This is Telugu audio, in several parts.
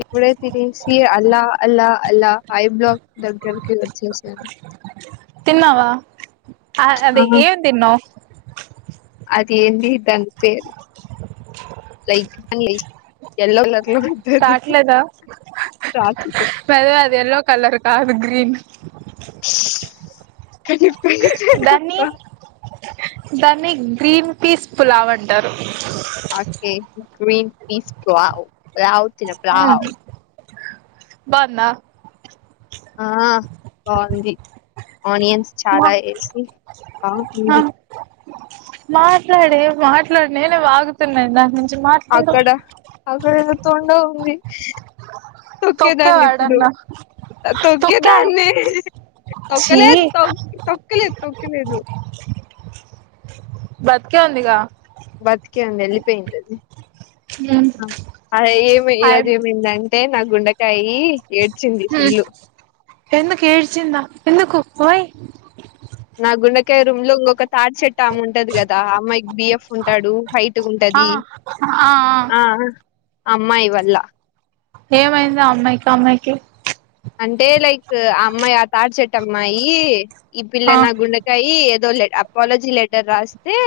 ఇప్పుడే తినసి అల్లా అల్లా అల్లాహ ఐ బ్లాక్ దగ్గరకి వచ్చేసా ఆ తిన్నావా ఆ అవి ఏం తిన్నావు అది ఏంది తని పేరు లైక్ అని లేచ్ ఎల్లో కలర్ తీ రాట్లేదా రాట్లేదు అదే అది ఎల్లో కలర్ కాదు గ్రీన్ [unintelligible] దాన్ని ఆ దాన్ని గ్రీన్ పీస్ పులావ్ అంటారు okay green peas pulao pulao తిన్న పులావ్ బాగుందా ఆ బాగుంది ఆనియన్స్ మా చాలా వేసి ఆ బాగుంది మాట్లాడే మాట్లాడు నేనే వాగుతున్న ఇందాకట్నుంచి అక్కడ అక్కడ ఏదో తోండ ఉంది తొక్కేదాన్ని ఇప్పుడు తొక్కేవాడన్నా తొక్కావా తొక్కేదాన్ని ఛీ తొక్కలేదు త తొక్కలేదు తొక్కలేదు బతికే ఉందిగా బతికే ఉంది వెళ్ళిపోయిందా హ్మ్ అది అదే ఏమి ఈరోజు ఏమైందంటే నా గుండెకాయ హ ఎందుకు ఏడ్చిందా ఎందుకు వై నా గుండెకాయ రూమ్ లో ఇంకొక తాడి చెట్టు అమ్మే ఉంటది కదా అమ్మాయికి బిఎఫ్ ఉంటాడు హైట్ ఉంటాది ఆ ఆ ఆ అమ్మాయి వల్ల ఏమైంది అమ్మాయికి అమ్మాయికి అంటే లైక్ ఆ అమ్మాయి ఆ తాడి చెట్ అమ్మాయి ఈ ఆ పిల్ల నా గుండెకాయ అపాలజీ లెటర్ రాస్తే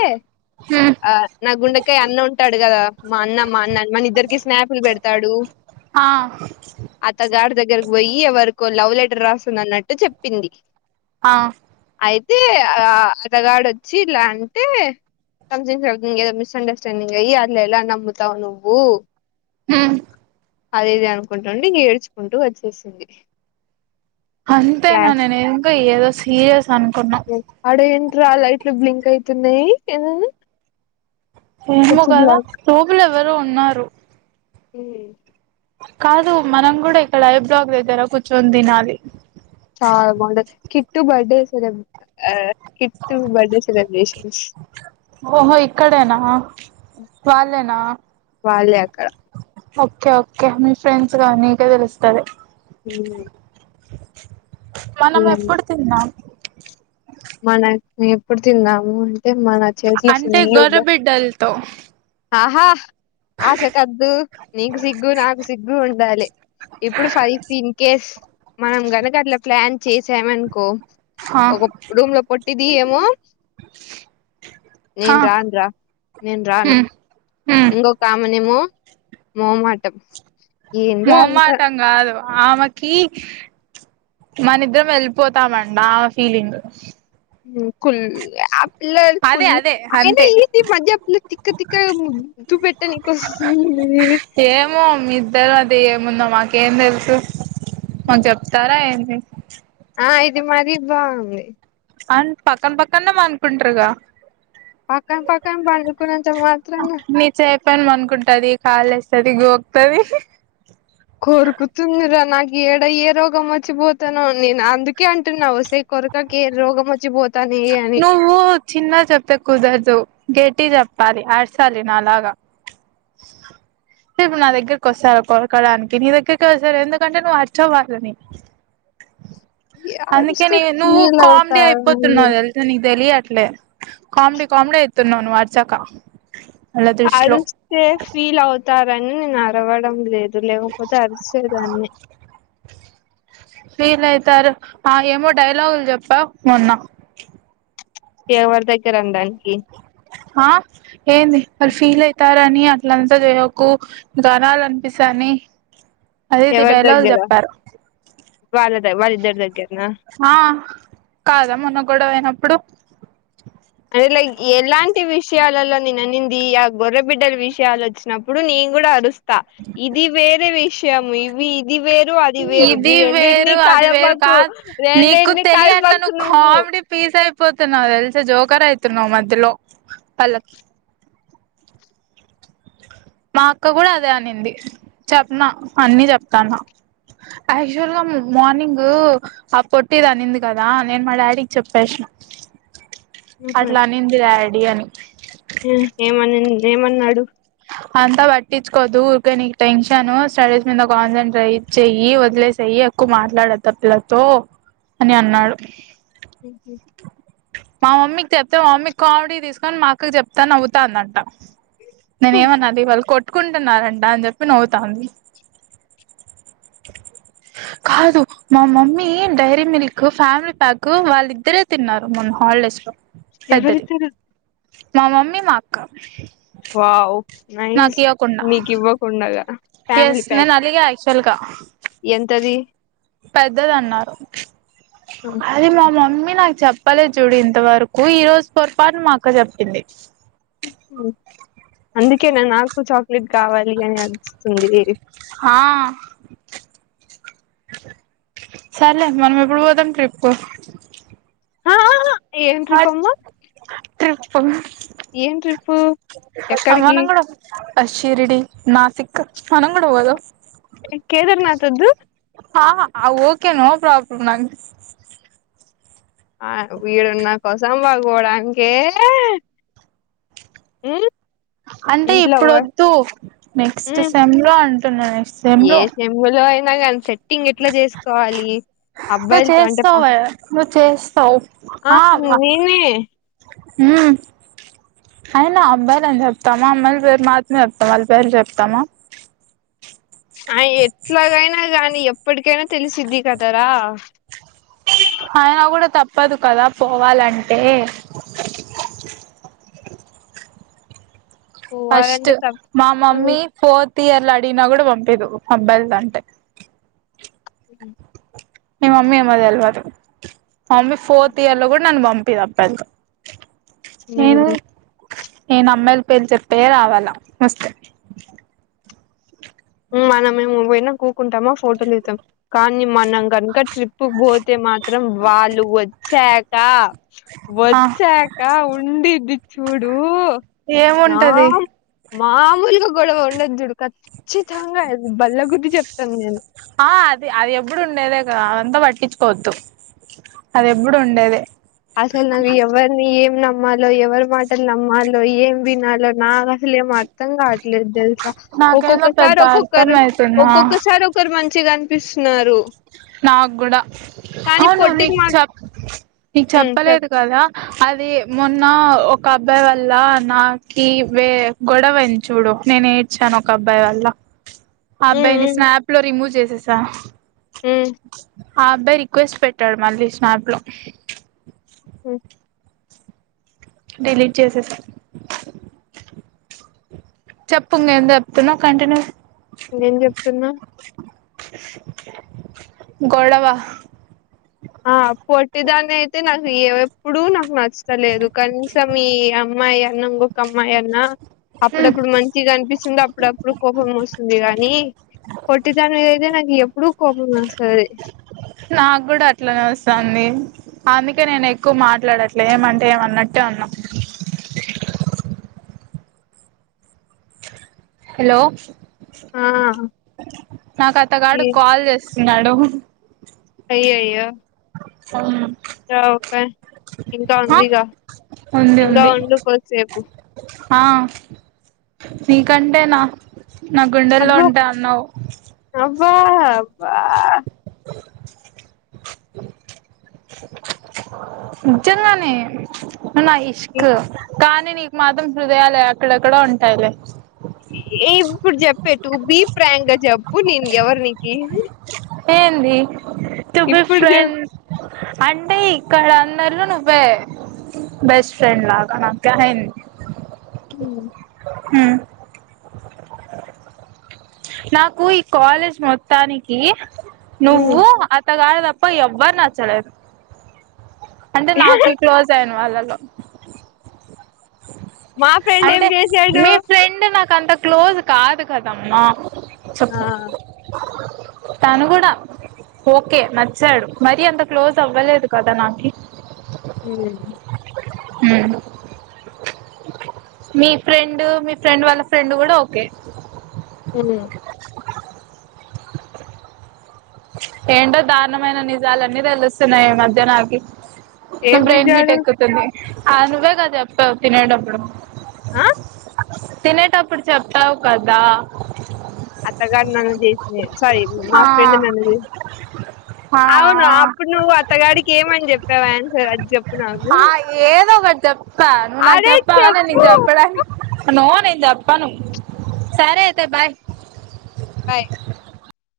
హ ఆ నా గుండెకయ అన్న ఉంటాడు కదా మా అన్న మా అన్న మన ఇద్దరికి స్నాపులు పెడతాడు ఆ అతగాడు దగ్గరకు పోయి ఎవరికో లవ్ లెటర్ రాస్తుందన్నట్టు చెప్పింది ఆ అయితే ఆ అతగాడు వచ్చి ఇలా అంటే సంథింగ్ ఏదో మిస్ అండర్స్టాండింగ్ అయ్యి అలెలా నమ్ముతావు నువ్వు హ అద ఇది అనుకుంటుండి ఇగా ఏేడ్చుకుంటూ వచ్చేసింది అంతేనా క్లాస్ నేను ఇంకా ఏదో సీరియస్ అనుకున్నా కి ఆడ ఏంట్రా లైట్లు బ్లింక్ ఐతున్నాయి ఫిల్మ్ కదా లోపల ఎవరో ఉన్నారు హ కాదు మనం కూడా ఇక్కడ ఐ బ్లాక్ దగ్గర కూర్చొని తినాలి చాలా బాగుందది కిట్టు బర్త్డే సెలబ్ ఆ కిట్టు బర్డే సెలబ్రేషన్స్ ఓహో ఇక్కడైనా వాళ్లేనా వాళ్ళే అక్కడ ఓకే ఓకే మీ ఫ్రెండ్స్ గానీ ఇక తెలుస్తలే ఉ మనం ఎప్పుడు తిందాం మన ఎప్పుడు తిన్నాము ఏ మన చేసిలో అంటే ఫుల్ అబ్బ గొర్రెబిడ్డలతో ఆహా ఆశ కద్దు నీకు సిగ్గు, నాకు సిగ్గు ఉండాలి. ఇప్పుడు ఫైవ్ పింకెస్ మనం గనక అట్లా ప్లాన్ చేసామనుకో హ కుమ్ లో పొట్టిది ఏమో ఆ నేను రాన్ రా నేను రాను హ్మ్ హ్మ్ ఇంగొ కామనేమో మోమాటం ఏందో అంత మొమాటంగాదు ఆమెకి మనిద్దరం వెళ్ళిపోతామన్న ఆమె ఫీలింగ్. ఉమ్ కుళ్ళేబ్ పిల్ల అదే కుల్ అదే ఏందో అంతే ఈది మధ్య పిల్ల తిక్క తిక్క ముద్దు పెట్టనికి వస్తుంది ఊ ఏమో మీ ఇద్దరు అది ఏముందో మాకేం తెలుసు మాకు చెప్తారా ఏంటి? ఆ ఇది మరి బాగుంది. అన్ పక్కన పక్కన్నె పనుకుంటారుగా. పక్కన పక్కన పనుకున్నంత మాత్రాన ప్పన్ పనుకుంటది కాల ఏస్తది, గోకుతది ఇహి కోరుకుతుందిరా నాకు ఏడా ఏ రోగం వచ్చిపోతానో నేను అందుకే అంటున్నావసే కొరకకె రోగ వచ్చి బో నువ్వు చిన్నగ జెప్తే కుదరదు గె ట్టి చెప్పాలి ఆడసాలి నాలాగా రేపు నా దగ్గరకి వస్తారు కొరకడానికి నీ దగ్గరికి వస్తారు ఎందుకంటే నువ్వు అర్చవని అందుకే అరిస్తే ని నువ్వు ఫీల్ కామెడీ అవుతారని అయిపోతున్నావు తెలుసా నీకు తెలిలే ట్లే కామెడీ కామెడీ అయితున్నావు నువ్వు అర్చక అళ దృష్టిలో సేఫ్ ఫీల్ అవుతారని నేను అరవడం లేదు. దుర్ లేకపోతే అరిసే దాన్నె ఫీల్ అయితారు ఆ ఏమో డైలాగులు చెప్పావ్ మొన్న ఎవరి దగ్గర అనడానికి ఆ ఏంది అది ఫీల్ అయితారా ని అట్లంతా చేయకు దనాలు అనిపిస్తానే అదిది ఎవరి డైలాగులు చెప్పారు వాళ దగ్గరికే ఆ కాదా మొన్న గొడవ అయినప్పుడు దెర్లేయింగ్ ఎలాంటి విషయాలలో నేను అనింది. ఆ గొర్రబిడ్డల విషయాలు వచ్చినప్పుడు నేను కూడా అరుస్ త ఇది వేరే విషయము ఇవి ఇది వేరు, అది వేరు ఇది రెండిటిని వేరు అది వేరు కలపకు కాదు రెండిటిని కలపకు నువ్వు. ఇప్పుడే పీజ్ అయిపోతున్నావ్ తెలిసా జోకర్ అయితున్నావ్ మధ్యలో ఆలకి మా అక్క కూడా అదే అనింది చెప్నా అన్ని చెప్తాను. యాక్చువల్ గా మార్నింగ్ ఆ పొట్టిది అనింది కదా నేను మా డాడీకి చెప్పేస్నా. అట్లా అనింది డాడీ అని ఉ ఏమనిన్ ఏమన్నాడు అంతా పట్టించుకోద్దు ఊరికే నీకు టెన్షన్ స్టడీస్ మీద కాన్సన్ట్రేట్ చెయ్యి వదిలేసయ్యి. ఎక్కువ మాట్లాడద్దు ఆ పిల్లతో అని అన్నాడు. ఉహ్ మా మమ్మీకి చెప్తే మా మమ్మీ కామెడీ తీసుకొని మాకు చెప్తా నవ్తాన్నంట. నేనే ఏమన్నాది వాళ్ళు కొట్టుకుంటున్నంట అని చెప్పి నవ్వుతంది కాదు మా mummy Dairy Milk family pack వాళ్ళిద్దరే తిన్నారు మొన హ ఒళెస్ ఎవరితేరు మా మమ్మీ మా అక్కా వావ న మీకు ఇ్వకుడాగా ఎస్ నేను అలిగా ఆయాక్చువల్గా ఎంతది పెద్దద అన్నారు అది మా మమ్మీ నాకు చెప్పలే చూడు ఇంతవరకు ఈ రోజు పొరపాటు మా అక్క చెప్పింది అందుకే నాకు చాక్లెట్ కావాలి అని అస్తుంది ఆ సార్లె మనం ఎప్పుడు పోదాం ట్రిప్ కు ఏంట ర్రిపమ్మ త్రిప్ప ఎక్కడికి అమాన కూడా కూడా శిర్డి నాసిక్ అనం కూడా కూడా పోదు కేదార్నాథ్ వద్దు ఓకే నో ప్రాబ్లమ్ నాంగ్ ఆ వీడున్న కోసం వాాగవడానినికి ఉమ్ అంటే ఇంట్లో ఇప్పుడు ఎవ- వద్దు నెక్స్ట్ ఉమ్ సెమ్ లో అంటున్నా నెక్స్ట్ సెమ్ లో కాని సెట్టింగ్ ఎట్లా చేసుకోవాలి నువ్వు అబ్బాయిలతో అంటే పా చేస్తావు నువ్వు చేస్తావు ఆ అయినా అబ్బాయిలు అని చెప్తామా మళ్ళీ పేరు మా అతమ చెప్తాం మళ్ళీ పేరు చెప్తామా ఆ ఎట్లాగైనా కానీ ఎప్పటికైనా తెలిసిది కదార ఆయన కూడా తప్పదు కదా పోవాలంటే అస్ట్ పోవాలంటే మా తప్పదు మమ్మీ ఫోర్త్ తీయర్లా అడిగిన కూడా పంపిది పంబల్ద అంటే హ నిమ్ మమ్మీ అమ్మది అల్వదు మమ్మీ ఫోర్త్ ఇయర్ లో కూడా నన్ను పంపిది అబ్బాయిలకు ఉమ్ నేను అమ్మాయిల పేరు చెప్పే రావాలా వస్తే మనం మేము పోనా కూకుంటామ ఫోటోలుద్దాం కానీ మనం కనుక ట్రిప్పుకి పోతే మాత్రం వాళ్ళు వచ్చాక ఆ వచ్చాక ఉండదిది చూడు నా ఏముంటది మామూలుగా గొడవ ఉండద్దుడు ఖచ్చితంగా బల్ల గుద్ది చెప్తాను నేను ఆ అది అది ఎప్పుడు ఉండేదే కదా అదంతా పట్టించుకోవద్దు అది ఎప్పుడు ఉండేది అసలు నాకు ఎవరిని ఏం నమ్మాలో ఎవరి మాటలు నమ్మాలో ఏం వినలో నా అసలే ఏం అర్థం కావట్లేదు తెలుసా నాకేందో ఒక్కొక్కసారి పెద్ద అర్థం ఒక్కొక్కరు అయితుందా ఒక్కొక్కసారి ఒకరు మంచి మంచిగా కనిపిస్తున్నారు నాకు కూడా అవును పొట్టిది నీకు మా చెప్ప నీకు ఉమ్ చెప్ చెప్పలేదు కదా అది మొన్న ఒక అబ్బాయి వల్ల నాకి వే గొడవ పెంచుడు నేనే ఇడ్చను ఒక అబ్బాయి వల్ల ఉమ్ అబ్బాయిని ఉమ్ స్నాప్ లో రిమూవ్ చేసేసా ఉమ్ ఆ అబ్బాయి రిక్వెస్ట్ పెట్టాడు మళ్ళీ తీసినాప్ లో ఉమ్ డిలీట్ చేసేసా చెప్పుంగ ఎంత చెప్తున కంటిన్యూ ఏం చెప్తున్నా గడవా ఆ పొట్టిదాన్ని అయితే నాకు ఏ ఎప్పుడు నాకు నచ్చ ఇస్తాలేదు కనీసం ఈ అమ్మాయి అన్న ఇంకొక అమ్మాయి అన్న హ్మ్ అప్పుడప్పుడు మంచిగా కనిపిస్తుంది అప్పుడప్పుడు కోపం వస్తుంది ంది కాగానీ పోట్టిదానిమీద అయితే నాకు ఎప్పుడుూ కోపం వస్తుంది నాకు కూడా అట్లనే అస్తాంది అందుకే నేను ఎక్కువ మాట్లాడట్లే ఏమంటే ఏమన్నట్టే ఉన్నాం హలో ఆ నాకు ఈ అతగాడు కాల్ చేస్త నాడు అయ్యయ్యో అవును ఇంకా ఒక ఇంకా ఆ ఉందిగా ఉంది ఇంకా ఉంది ఉండుకోసేపు ఆ నీ కంటేనా నా గుండెల్లో ఉంటే అన్నావ్ వా వా నీజంగానే నువ్వు నా ఇ- ఇష్క్ కానీ నీకు మాత్రం హృదయాలే అక్కడెక్కడో ఉంటాయిలే ఏ ఇప్పుడు చెప్పెట్టు బి ఫ్రాంక్ గా జప్పు నేను ఎవరి నీనికి ఏంది టు బి చెప్ ఫ్రెండ్స్ అంటే ఇక్కడ అందరిలో నువ్వే బెస్ట్ ఫ్రెండ్లాన కహెం ఉ హూ నాకు ఈ కాలేజ్ మొత్తానికి నువ్వు ఆ గాడు దప్ప ఎవ్వరు నచ్చలేదు అంటే నాకు క్లోజ్ అయిన వాళ్ళలో మా ఫ్రెండ్ ఏం అంటే చేశాడు మీ ఫ్రెండ్ నాక అంత క్లోజ్ కాదు కదమ్మా ఆ తను కూడా ఓకే నచ్చాడు మరి అంత క్లోజ్ అవ్వలేదు కదా నాకి ఉమ్ హ్మ్ మీ ఫ్రెండ్ మీ ఫ్రెండ్ వాళ్ళ ఫ్రెండ్ కూడా ఓకే ఉమ్ ఏంటో దారుణమైన నిజాలన్నీ తెలుస్తున్నాయి ఈ మధ్యాహ్నకి ఏం బ్రైయిన్ హీట్ నిజాలు ఎక్కుతుంది అది నువ్వే కదా చెప్ప తినేటప్పుడు ఆ తినేటప్పుడు చెప్తావు కదా అత్తగాడు నన్ను చేసిన సారీ మా ఆ ఫ్రెండ్ నన్నుది ఆ అవును అప్పుడు నువ్వు అత్తగాడికి ఏమని చెప్పావా ఆయన్సర్ అది చెప్పు నాకు ఒక జప్పా నువ్వు నాకు అరే జప్పప్పావా నేను చెప్పు జప్పడా నో నేను జాప్పాను సరే అయితే బాయ్ బై